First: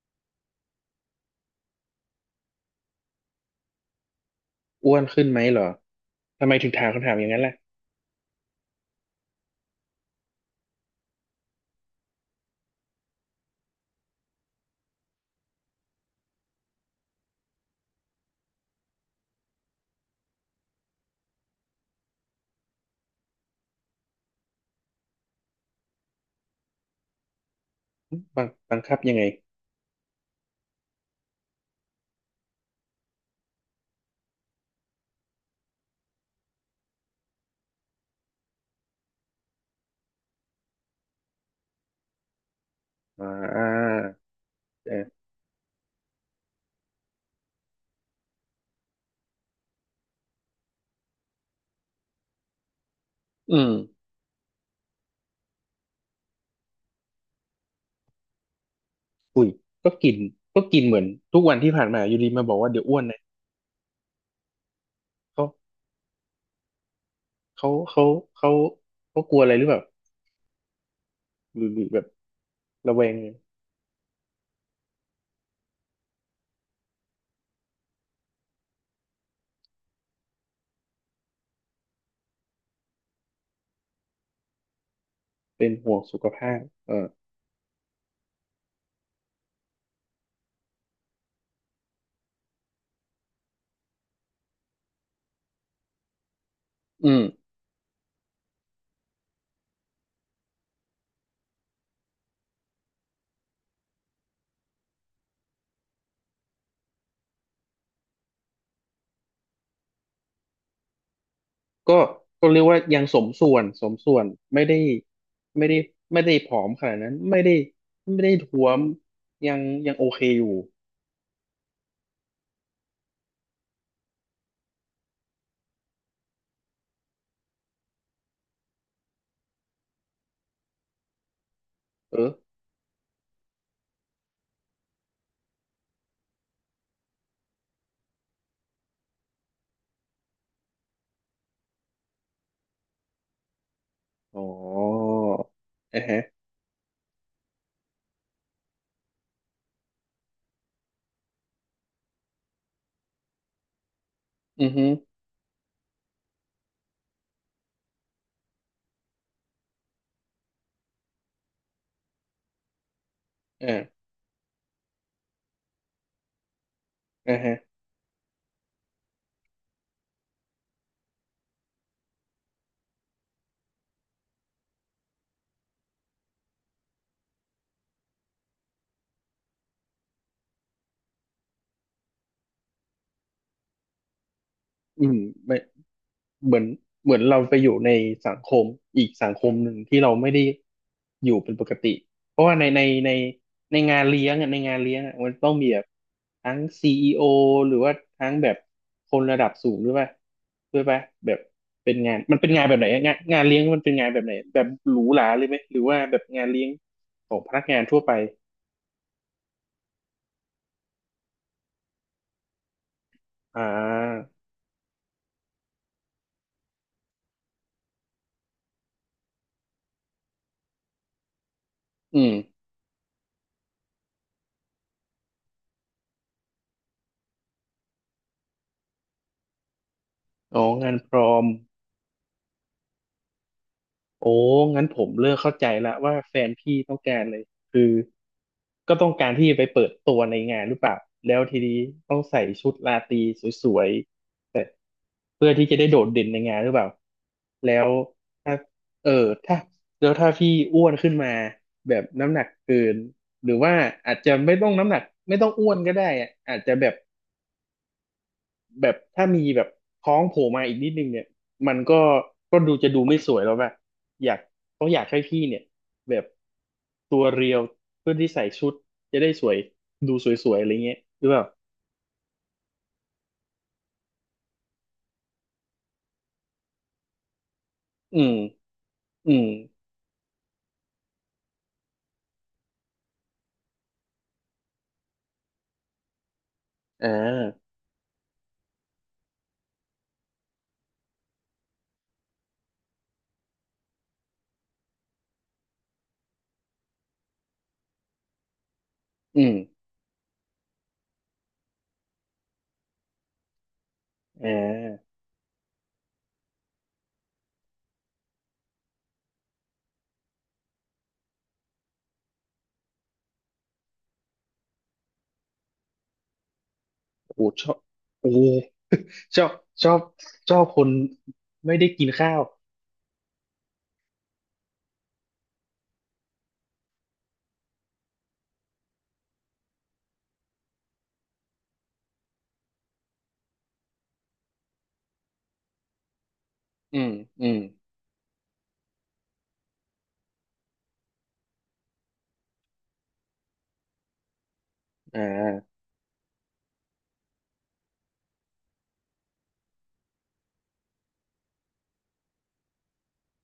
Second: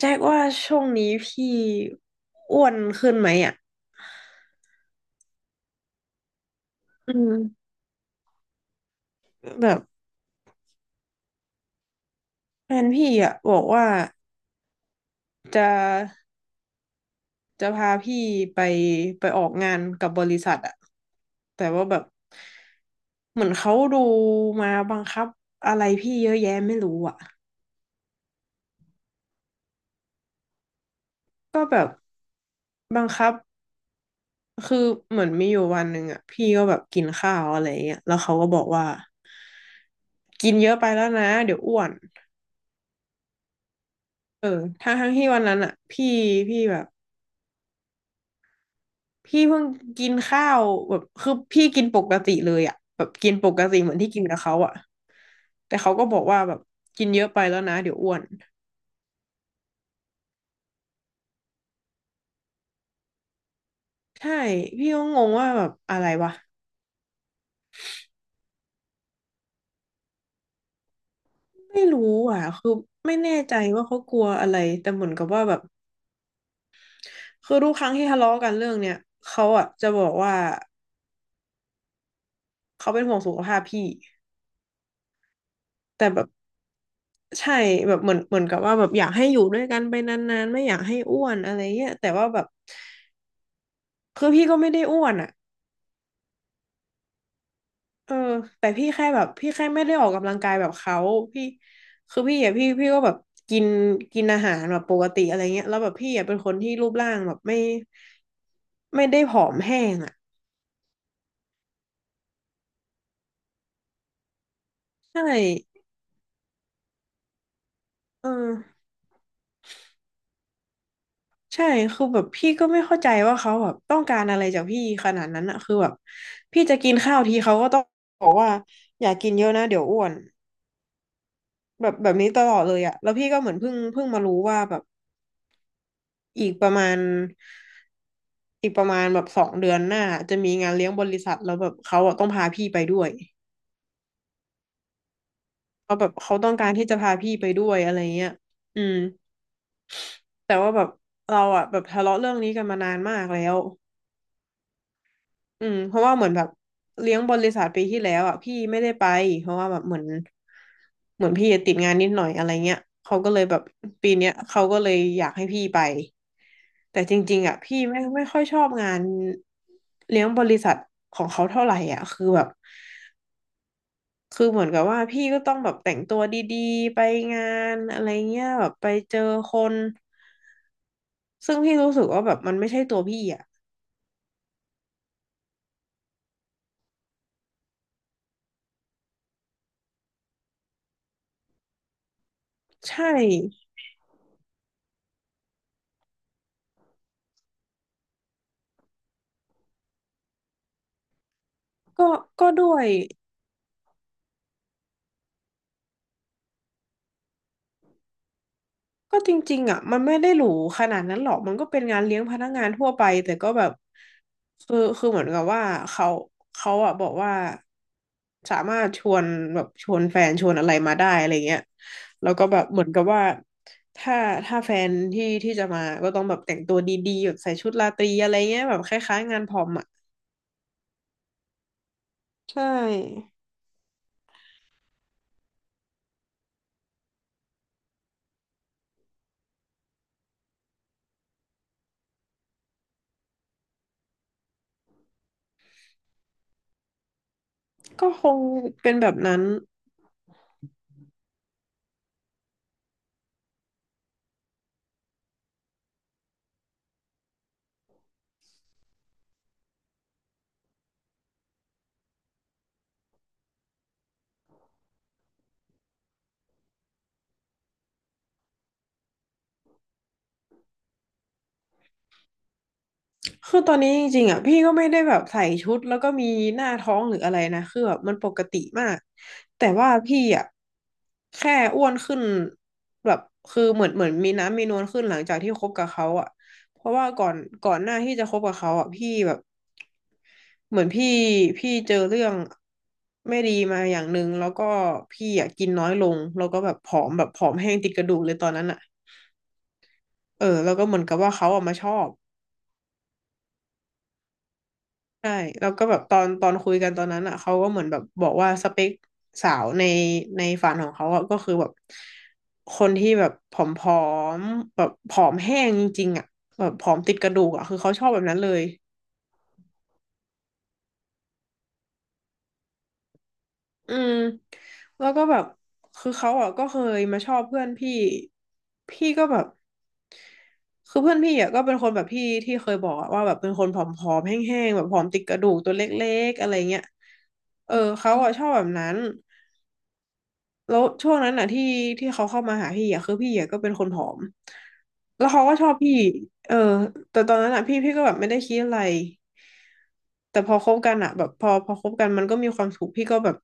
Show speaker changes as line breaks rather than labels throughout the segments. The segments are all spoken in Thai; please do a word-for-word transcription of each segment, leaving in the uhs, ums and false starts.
แจ็คว่าช่วงนี้พี่อ้วนขึ้นไหมอ่ะ
อ้วนขึ้นไหมเหรอ ทำไมถึงถามคำ
อื
ถามอย่าง
ม
นั้นล่ะ
แบบแฟนพี่อ่ะบอกว่าจะจะพาพี่ไปไปออกงานกับบริษัทอ่ะแต่ว่าแบบเหมือนเขาดูมาบังคับอะไรพี่เยอะแยะไม่รู้อ่ะ
บังบังคับยังไง
ก็แบบบังคับคือเหมือนมีอยู่วันหนึ่งอ่ะพี่ก็แบบกินข้าวอะไรอย่างเงี้ยแล้วเขาก็บอกว่ากินเยอะไปแล้วนะเดี๋ยวอ้วน
อ่า
เออทั้งทั้ง
เออ
ที่วันนั้นอ่ะพี่พี่แบบ พี่เพิ่งกินข้าวแบบคือพี่กินปกติเลยอ่ะแบบกินป
อื
ก
ม
ติเหมือนที่กินกับเขาอ่ะแต่เขาก็บอกว่าแบบกินเยอะไปแล้วนะเดี๋ยวอ้วน
อุ้ยก็กินก็กินเหมือนทุกวันที่ผ่านมาอยู่ดีมาบอกว่าเดี๋ยวอ้วนนะ
ใช่พี่ก็งง
เขา
ว่าแบบอะไรวะ
เขาเขาเขาเขากลัวอะไรหรือเปล่าหรือห
ไม่
รือแบบ
รู้อ่ะคือ
ระแว
ไม่
ง
แน่ใจว่าเขากลัวอะไรแต่เหมือนกับว่าแบบคือทุกครั้งที่ทะเลาะกันเรื่องเนี้ยเขาอ่ะจะบอกว่าเขาเป็นห่วงสุขภาพพี่
เป็นห่วง
แต่
สุ
แบ
ข
บ
ภาพเออ
ใช่แบบเหมือนเหมือนกับว่าแบบอยากให้อยู่ด้วยกันไปนานๆไม่อยากให้อ้วนอะไรเงี้ยแต่ว่าแบบคือพี่ก็ไม่ได้อ้วนอ่ะ
อืม
เออแต่พี่แค่แบบพี่แค่ไม่ได้ออกกำลังกายแบบเขาพี่คือพี่อ่ะพี่พี่ก็แบบกินกินอาหารแบบปกติอะไรเงี้ยแล้วแบบพี่อ่ะเป็นคนที่รูปร่างแบบไม่ไม่ได้ผอมแห้งอ่ะ
ก็ก็เรียกว่ายังสมส่วนสมส่วนไม่ได้
ใช่
ไม่ได้ไม่ได้ผอมขนาดนั้นไม่ได้ไม่
เ
ได้ท้ว
ออ
มยังยังโอเคอยู่
ใช่คือแบบพี่ก็ไม่เข้าใจว่าเขาแบบต้องการอะไรจากพี่ขนาดนั้นอะคือแบบพี่จะกินข้าวทีเขาก็ต้องบอกว่าอย่ากินเยอะนะเดี๋ยวอ้วนแบบแบบ
เอ
นี้
อ
ตลอดเลยอะแล้วพี่ก็เหมือนเพิ่งเพิ่งมารู้ว่าแบบอีกประมาณ อีกประมาณแบบสองเดือนหน้าจะมีงานเลี้ยงบริษัทแล้วแบบเขาอะต้องพาพี่ไปด้วย
อ๋อ
เขา
อ่า
แบบ
ฮะ
เขาต้องการที่จะพาพี่ไปด้วยอะไรเงี้ยอืมแต่ว่าแบบเราอะแบบทะเลาะเรื่องนี้กันมานานมากแล้ว
อือฮึ
อืมเพราะว่าเหมือนแบบเลี้ยงบริษัทปีที่แล้วอะพี่ไม่ได้ไปเพราะว่าแบบเหมือนเหมือนพี่ติดงานนิดหน่อยอะไรเงี้ยเขาก็เลยแบบ
อ่า
ปีเนี้ยเขาก็เลยอยากให้พี่ไปแต่จริ
อ่า
งๆ
ฮะ
อะพี่ไม่ไม่ค่อยชอบงานเลี้ยงบริษัทของเขาเท่าไหร่อ่ะคือแบบ คือเหมือนกับว่าพี่ก็ต้องแบบแต่งตัวดีๆไปงานอะไรเงี้ยแบบไปเจอคนซึ่งพี่รู้สึกว่าแบบมันไม่ใช่ตัวพี่อ่ะ
อืมไม่เหมือนเหมือนเราไปอยู่ในสังคมอีกสังคมหนึ่งที่เราไม่ได้อยู่เป็นปกติเพราะว่าในใน
ใช
ใน
่
ในงานเลี้ยงอ่ะในงานเลี้ยงอ่ะมันต้องมีแบบทั้งซีอีโอหรือว่าทั้งแบบคนระดับสูงด้วยป่ะด้วยป่ะแบบเป็น
ก็
งานมัน
ก็
เป็นงาน
ด้
แบ
ว
บไหน
ย
อะงานงานเลี้ยงมันเป็นงานแบบไหนแบบหรูหราเลยไหมหรือว่าแบบงานเลี้ยงของพนักงานทั่วไป
ก็จริงๆอ่ะมันไม่ได้หรูขนาดนั้นหรอกมันก็เป็นงานเลี้ยงพนักงานทั่วไปแต่ก็
อ่
แบบ
า
คือคือเหมือนกับว่าเขาเขาอ่ะบอกว่าสามารถชวนแบบชวนแฟนชวนอะไรมาได้อะไรเงี้ย
อื
แล้
ม
วก็แบบเหมือนกับว่าถ้าถ้าแฟนที่ที่จะมาก็ต้องแบบแต่งตัวดีๆแบบใส่ชุดราตรีอะไรเงี้ยแบบคล้ายๆงานพรอมอ่ะ
อ๋องานพรอม
ใช่
โอ้งั้นผมเลิ่มเข้าใจละว่าแฟนพี่ต้องการเลยคือก็ต้องการที่จะไปเปิดตัวในงานหรือเปล่าแล้วทีนี้ต้องใส่ชุดราตรีสวยๆแต่เพื่อที่จะได้โดดเด่นในงานหรือเปล่าแล้ว
ก็คง
ถ้า
เป็นแบ
เออ
บนั้น
ถ้าแล้วถ้าพี่อ้วนขึ้นมาแบบน้ำหนักเกินหรือว่าอาจจะไม่ต้องน้ำหนักไม่ต้องอ้วนก็ได้อะอาจจะแบบ แบบถ้ามีแบบท้องโผล่มาอีกนิดนึงเนี่ยมันก็ก็ดูจะดูไม่สวยแล้วแบบอยากต้องอยากให้พี่เนี่ยแบบตัวเรียวเพื่อที่ใส่ชุดจะได้สวยดูสวยๆอะไรเงี้ยหรือเปล่า
คือตอนนี้จริงๆอ่ะพี่ก็ไม่ได้แบบใส่ชุดแล้วก็มีหน้าท้องหรืออะไรนะคือแบบมัน
อื
ป
ม
กติมาก
อืม
แต่ว่าพี่อ่ะแค่อ้วนขึ้นแบบคือเหมือนเหมือนมีน้ำมีนวลขึ้นหลังจากที่คบกับเขาอ่ะเพราะว่า
อ่
ก่อนก่
า
อนหน้าที่จะคบกับเขาอ่ะพี่แบบเหมือนพี่พี่เจอเรื่องไม่ดีมาอย่างหนึ่งแล้วก็พี่อ่ะกินน้อยลงแล้วก็แบบผอมแบบผอมแห้งติดกระดูกเลยตอนนั้นอ่ะ
อืม
เออแล้วก็เหมือนกับว่าเขาออกมาชอบ
อ่า
ใช่แล้วก็แบบตอนตอนคุยกันตอนนั้นอ่ะเขาก็เหมือนแบบบอกว่าสเปคสาวในในฝันของเขาอ่ะก็คือแบบคนที่แบบผอมๆแบบผอมแห้งจริงๆอ่ะแบบผอมติดกระ
โอ้
ดู
โห
กอ่ะ
ชอ
คือ
บ
เขาชอบแบบ
โอ้
นั้
โห
นเลย
ชอบชอบชอบคนไม่ได้กินข้าว
อืมแล้วก็แบบคือเขาอ่ะก็เคยมาชอบเพื่อนพี่พี่ก็แบบคือเพื่อนพี่อ่ะก็เป็นคนแบบพี่ที่เคยบอกอะว่าแบบเป็นคนผอมๆแห้งๆแบบผอมติดกระดูกตัวเล็กๆอะไรเงี้ย
อืมอืม
เออเขาอ่ะชอบแบบนั้น แล้วช่วงนั้นน่ะที่ที่เขาเข้ามาหาพี่อ่ะคือพี่อ่ะก็เป็นคนผอม
อ่
แล้วเขาก็ชอบ
า
พี่เออแต่ตอนนั้นอ่ะพี่พี่ก็แบบไม่ได้คิดอะไรแต่พอคบกันอ่ะแบบพอพอคบกันมันก็มีความสุขพี่ก็แบบ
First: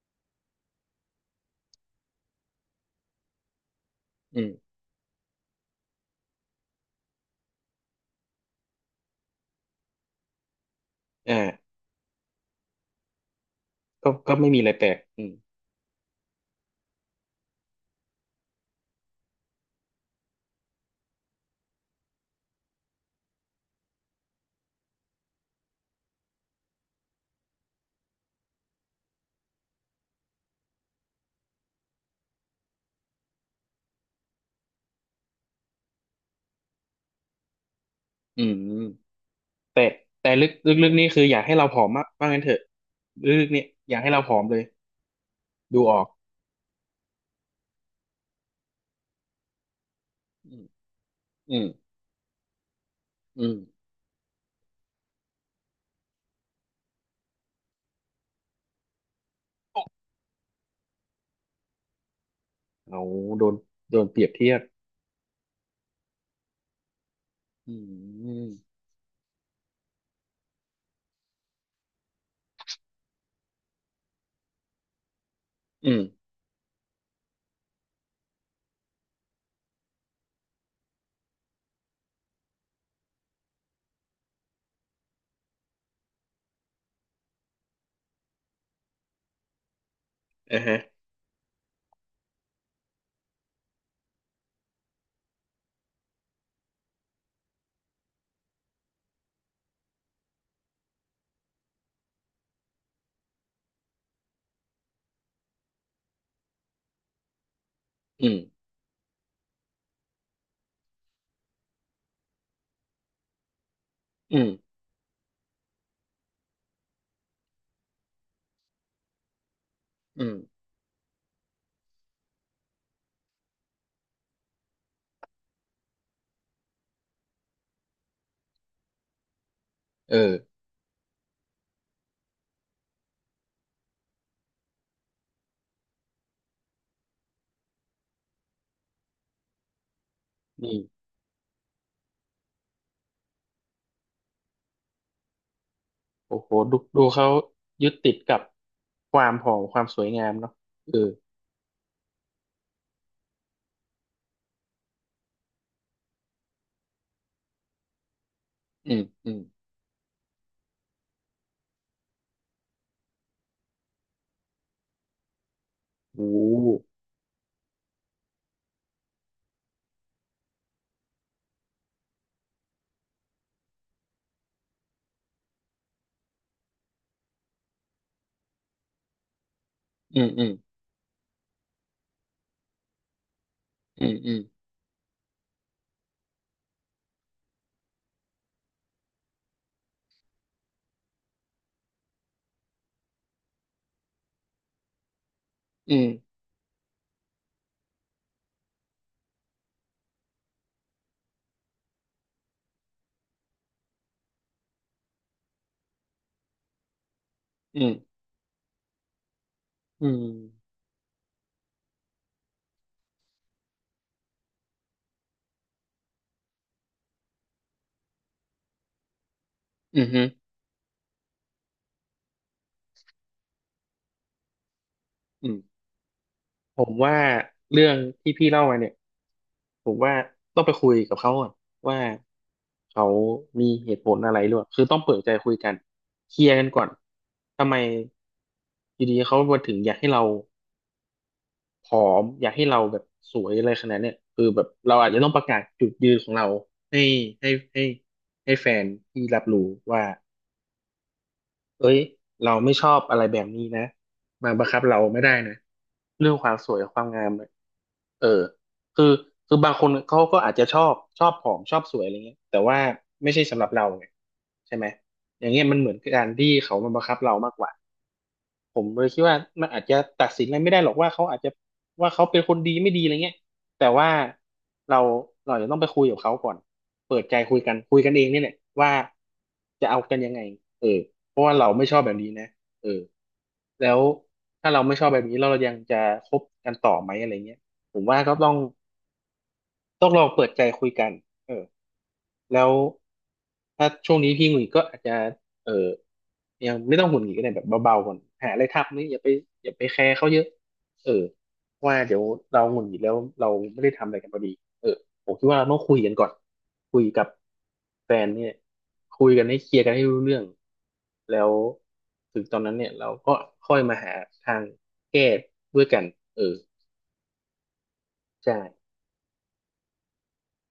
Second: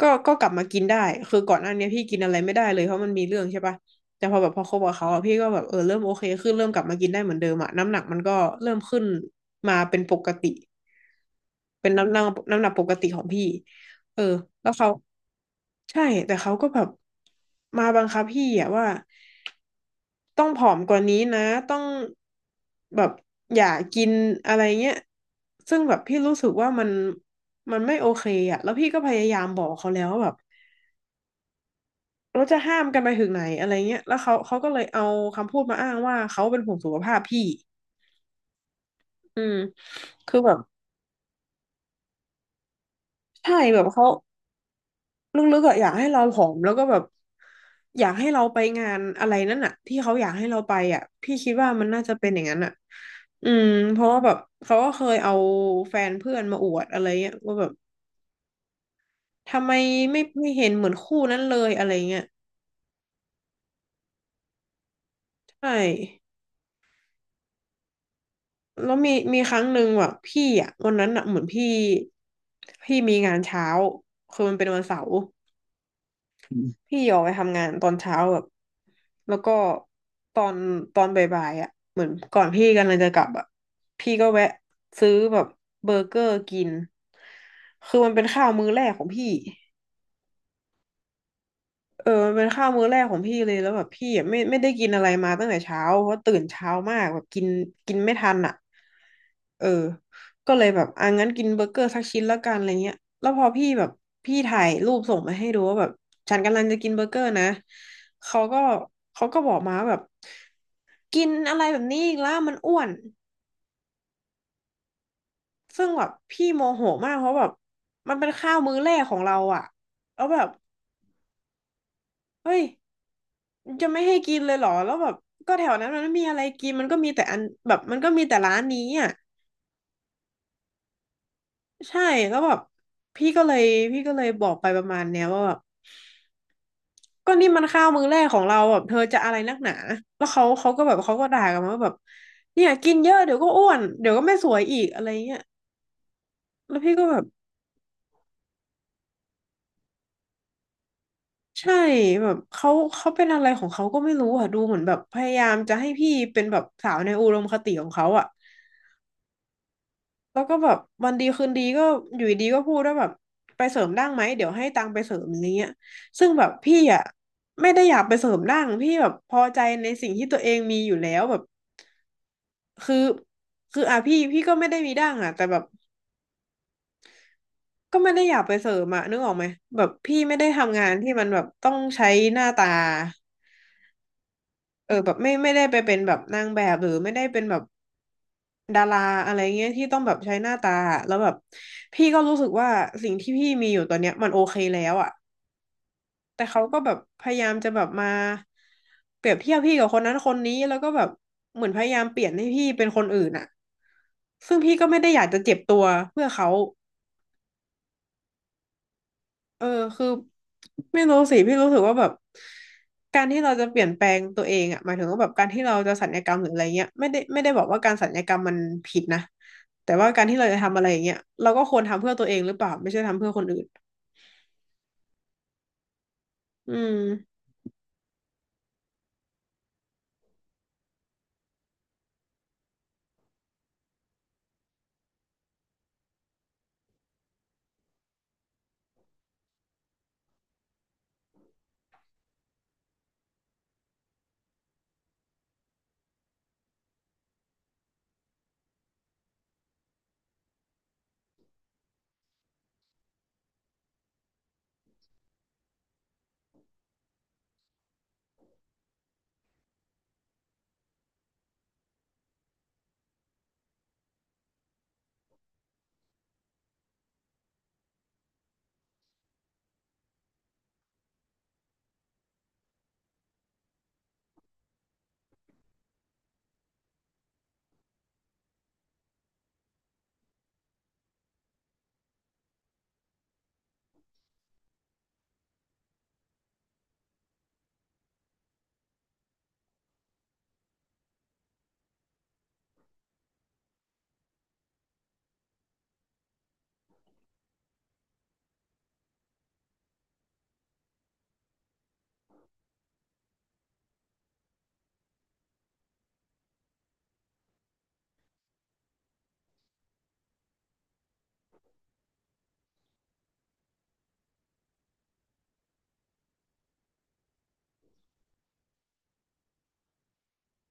ก็ก็กลับมากินได้คือก่อนหน้านี้พี่กินอะไรไม่ได้เลยเพราะมันมีเรื่องใช่ปะแต่พ
อื
อแบ
ม
บพอคบกับเขาอ่ะพี่ก็แบบเออเริ่มโอเคขึ้นเริ่มกลับมากินได้เหมือนเดิมอ่ะน้ำหนักมันก็เริ่มขึ้นมาเป็นปกติ
อ่า
เป็นน้ำหนักน้ำหนักปกติของพี่
ก็
เออ
ก็ไม่มีอะ
แล้
ไร
ว
แป
เขา
ลกอืม
ใช่แต่เขาก็แบบมาบังคับพี่อะว่าต้องผอมกว่านี้นะต้องแบบอย่ากินอะไรเงี้ยซึ่งแบบพี่รู้สึกว่ามันมันไม่โอเคอะแล้วพี่ก็พยายามบอกเขาแล้วว่าแบบเราจะห้ามกันไปถึงไหนอะไรเงี้ยแล้วเขาเขาก็เลยเอาคำพูดมาอ้างว่าเขาเป็นห่วงสุขภาพพี่
อืม
อืม
แต่แต่
คือ
ลึ
แบ
ก
บ
ลึกๆนี่คืออยากให้เราผอมมากว่างั้นเถอะลึกๆ
ใช่
เนี่ย
แบบ
อยาก
เขา
ให้เราผอมเลย
ลึกๆอะ
ดู
อยาก
ออ
ให้
ก
เราผอมแล้วก็แบบอยากให้เราไปงานอะไรนั่นอะที่เขาอยากให้
อื
เรา
ม
ไปอะพี่คิ
อื
ด
ม
ว่ามันน่าจะเป็นอย่างนั้นอะ
อื
อืม
ม
เพราะว่าแบบเขาก็เคยเอาแฟนเพื่อนมาอวดอะไรเงี้ยว่าแบบทำไมไม่ไม่เห็นเหมือนคู่นั้นเลยอะไรเงี้ย
เอาโดนโดนเปรียบเทียบ
ใช่
อืม
แล้วมีมีครั้งหนึ่งแบบพี่อะวันนั้นอะเหมือนพี่พี่มีงานเช้าคือมันเป็นวันเสาร์
อืม
พี่ออกไปทำงานตอนเช้าแบบแล้วก็ตอนตอนบ่ายๆอ่ะเหมือนก่อนพี่กำลังจะกลับอ่ะพี่ก็แวะซื้อแบบเบอร์เกอร์กินคือมันเป็นข้าวมื้อแรกของพี่
อ่าฮะ
เออมันเป็นข้าวมื้อแรกของพี่เลยแล้วแบบพี่อะไม่ไม่ได้กินอะไรมาตั้งแต่เช้าเพราะตื่นเช้ามากแบบกินกินไม่ทันอ่ะเออก็เลยแบบอ่ะงั้นกินเบอร์เกอร์สักชิ้นแล้วกันอะไรเงี้ยแล้วพอพี่แบบพี่ถ่ายรูปส่งมาให้ดูว่าแบบฉันกำลังจะกินเบอร์เกอร์นะ
อืม
เขาก็เขาก็บอกมาว่าแบบกินอะไรแบบนี้อีกแล้วมันอ้วน
อืม
ซึ่งแบบพี่โมโหมากเพราะแบบมันเป็นข้าวมื้อแรกของเราอ่ะแล้
อื
ว
ม
แบบเฮ้ย จะไม่ให้กินเลยเหรอ แล้วแบบก็แถวนั้นมันไม่มีอะไรกินมันก็มีแต่อันแบบมันก็มีแต่ร้านนี้อ่ะ
เออ
ใช่แล้วแบบพี่ก็เลยพี่ก็เลยบอกไปประมาณเนี้ยว่าแบบก็นี่มันข้าวมื้อแรกของเราแบบเธอจะอะไรนักหนาแล้วเขาเขาก็แบบ
นี่
เขาก็ด่ากันมาว่าแบบเนี่ยกินเยอะเดี๋ยวก็อ้วนเดี๋ยวก็ไม่สวยอีกอะไรเงี้ย
โอ้โหดู
แล้วพี่
ดู
ก็แบบ
เขายึดติดกับความผอมความสวยงามเนาะเออ
ใช่แบบเขาเขาเป็นอะไรของเขาก็ไม่รู้อ่ะดูเหมือนแบบพยายามจะให้พี่เป็นแบบสาวในอุดมคติของเขาอ่ะ
อืมอืม
แล้วก็แบบวันดีคืนดีก็อยู่ดีก็พูดว่าแบบไปเสริมดั้งไหมเดี๋ยวให้ตังค์ไปเสริมอย่างเงี้ย
โอ้
ซึ่งแบบพี่อ่ะไม่ได้อยากไปเสริมดั้งพี่แบบพอใจในสิ่งที่ตัวเองมีอยู่แล้วแบบคือคืออ่ะพี่พี่ก็ไม่ได้มีดั้งอ่ะแต่แบบก็ไม่ได้อยากไปเสริมอ่ะนึกออกไหมแบบพี่
อืม
ไม่
อื
ได้
ม
ทำงานที่มันแบบต้องใช้หน้าตา
อืมอืม
เออแบบไม่ไม่ได้ไปเป็นแบบนางแบบหรือไม่ได้เป็นแบบดาราอะไรเงี้ยที่ต้องแบบใช้หน้าตาอะแล้วแบบพี่ก็รู้สึกว่าสิ่งที่พี่มีอยู่ตอนเนี้ยมันโอเคแล้วอ่ะ
อืม
แต่เขาก็แบบพยายามจะแบบมาเปรียบเทียบพี่กับคนนั้นคนนี้แล้วก็แบบเหมือนพยายามเปลี่ยนให้พี่เป็นคนอื่นอะซึ่งพี่ก็ไม่ได้อยากจะเจ็บตัวเพื่อเขา
อืม
เออคื
อื
อ
ม
ไม่รู้สิพี่รู้สึกว่าแบบการที่เราจะเปลี่ยนแปลงตัวเองอะหมายถึงว่าแบบการที่เราจะสัญญกรรมหรืออะไรเงี้ยไม่ได้ไม่ได้บอกว่าการสัญญกรรมมันผิดนะแต่
อื
ว่าการ
ม
ที่เราจะทำอะไรอย่างเงี้ยเราก็ควรทำเพื่อตัวเองหรือเปล่าไม่ใช่ทำเพื่อคนอื่น
อืม
อื
ผม
ม
ว่าเรื่องที่พี่เล่ามาเนี่ยผมว่าต้องไปคุยกับเขาก่อนว่าเขามีเหตุผลอะไรหรือเปล่าคือต้องเปิดใจคุยกันเคลียร์กันก่อนทำไมอยู่ดีเขามาถึงอยากให้เราผอมอยากให้เราแบบสวยอะไรขนาดเนี้ยคือแบบเราอาจจะต้องประกาศจุดยืนของเราให้ให้ให้ให้แฟนที่รับรู้ว่า เอ้ยเราไม่ชอบอะไรแบบนี้นะมาบังคับเราไม่ได้นะเรื่องความสวยความงามเนี่ยเออคือคือบางคนเขาก็อาจจะชอบชอบผอมชอบสวยอะไรเงี้ยแต่ว่าไม่ใช่สำหรับเราไงใช่ไหมอย่างเงี้ยมันเหมือนการที่เขามาบังคับเรามากกว่า ผมเลยคิดว่ามันอาจจะตัดสินอะไรไม่ได้หรอกว่าเขาอาจจะว่าเขาเป็นคนดีไม่ดีอะไรเงี้ยแต่ว่าเราเราจะต้องไปคุยกับเขาก่อนเปิดใจคุยกันคุยกันเองเนี่ยแหละว่าจะเอากันยังไงเออเพราะว่าเราไม่ชอบแบบนี้นะเออแล้วถ้าเราไม่ชอบแบบนี้เรายังจะคบกันต่อไหมอะไรเงี้ยผมว่าก็ต้องต้องลองเปิดใจคุยกันเออ แล้วถ้าช่วงนี้พี่หงุดหงิดก็อาจจะเออยังไม่ต้องหงุดหงิดก็ได้แบบเบาๆก่อนหาอะไรทำนี่อย่าไปอย่าไปแคร์เขาเยอะเออว่าเดี๋ยวเราหงุดหงิดแล้วเราไม่ได้ทำอะไรกันพอดีเออผมคิดว่าเราต้องคุยกันก่อนคุยกับแฟนเนี่ยคุยกันให้เคลียร์กันให้รู้เรื่องแล้วถึงตอนนั้นเนี่ยเราก็ค่อยมาหาทางแก้ด้วยกันเออใช่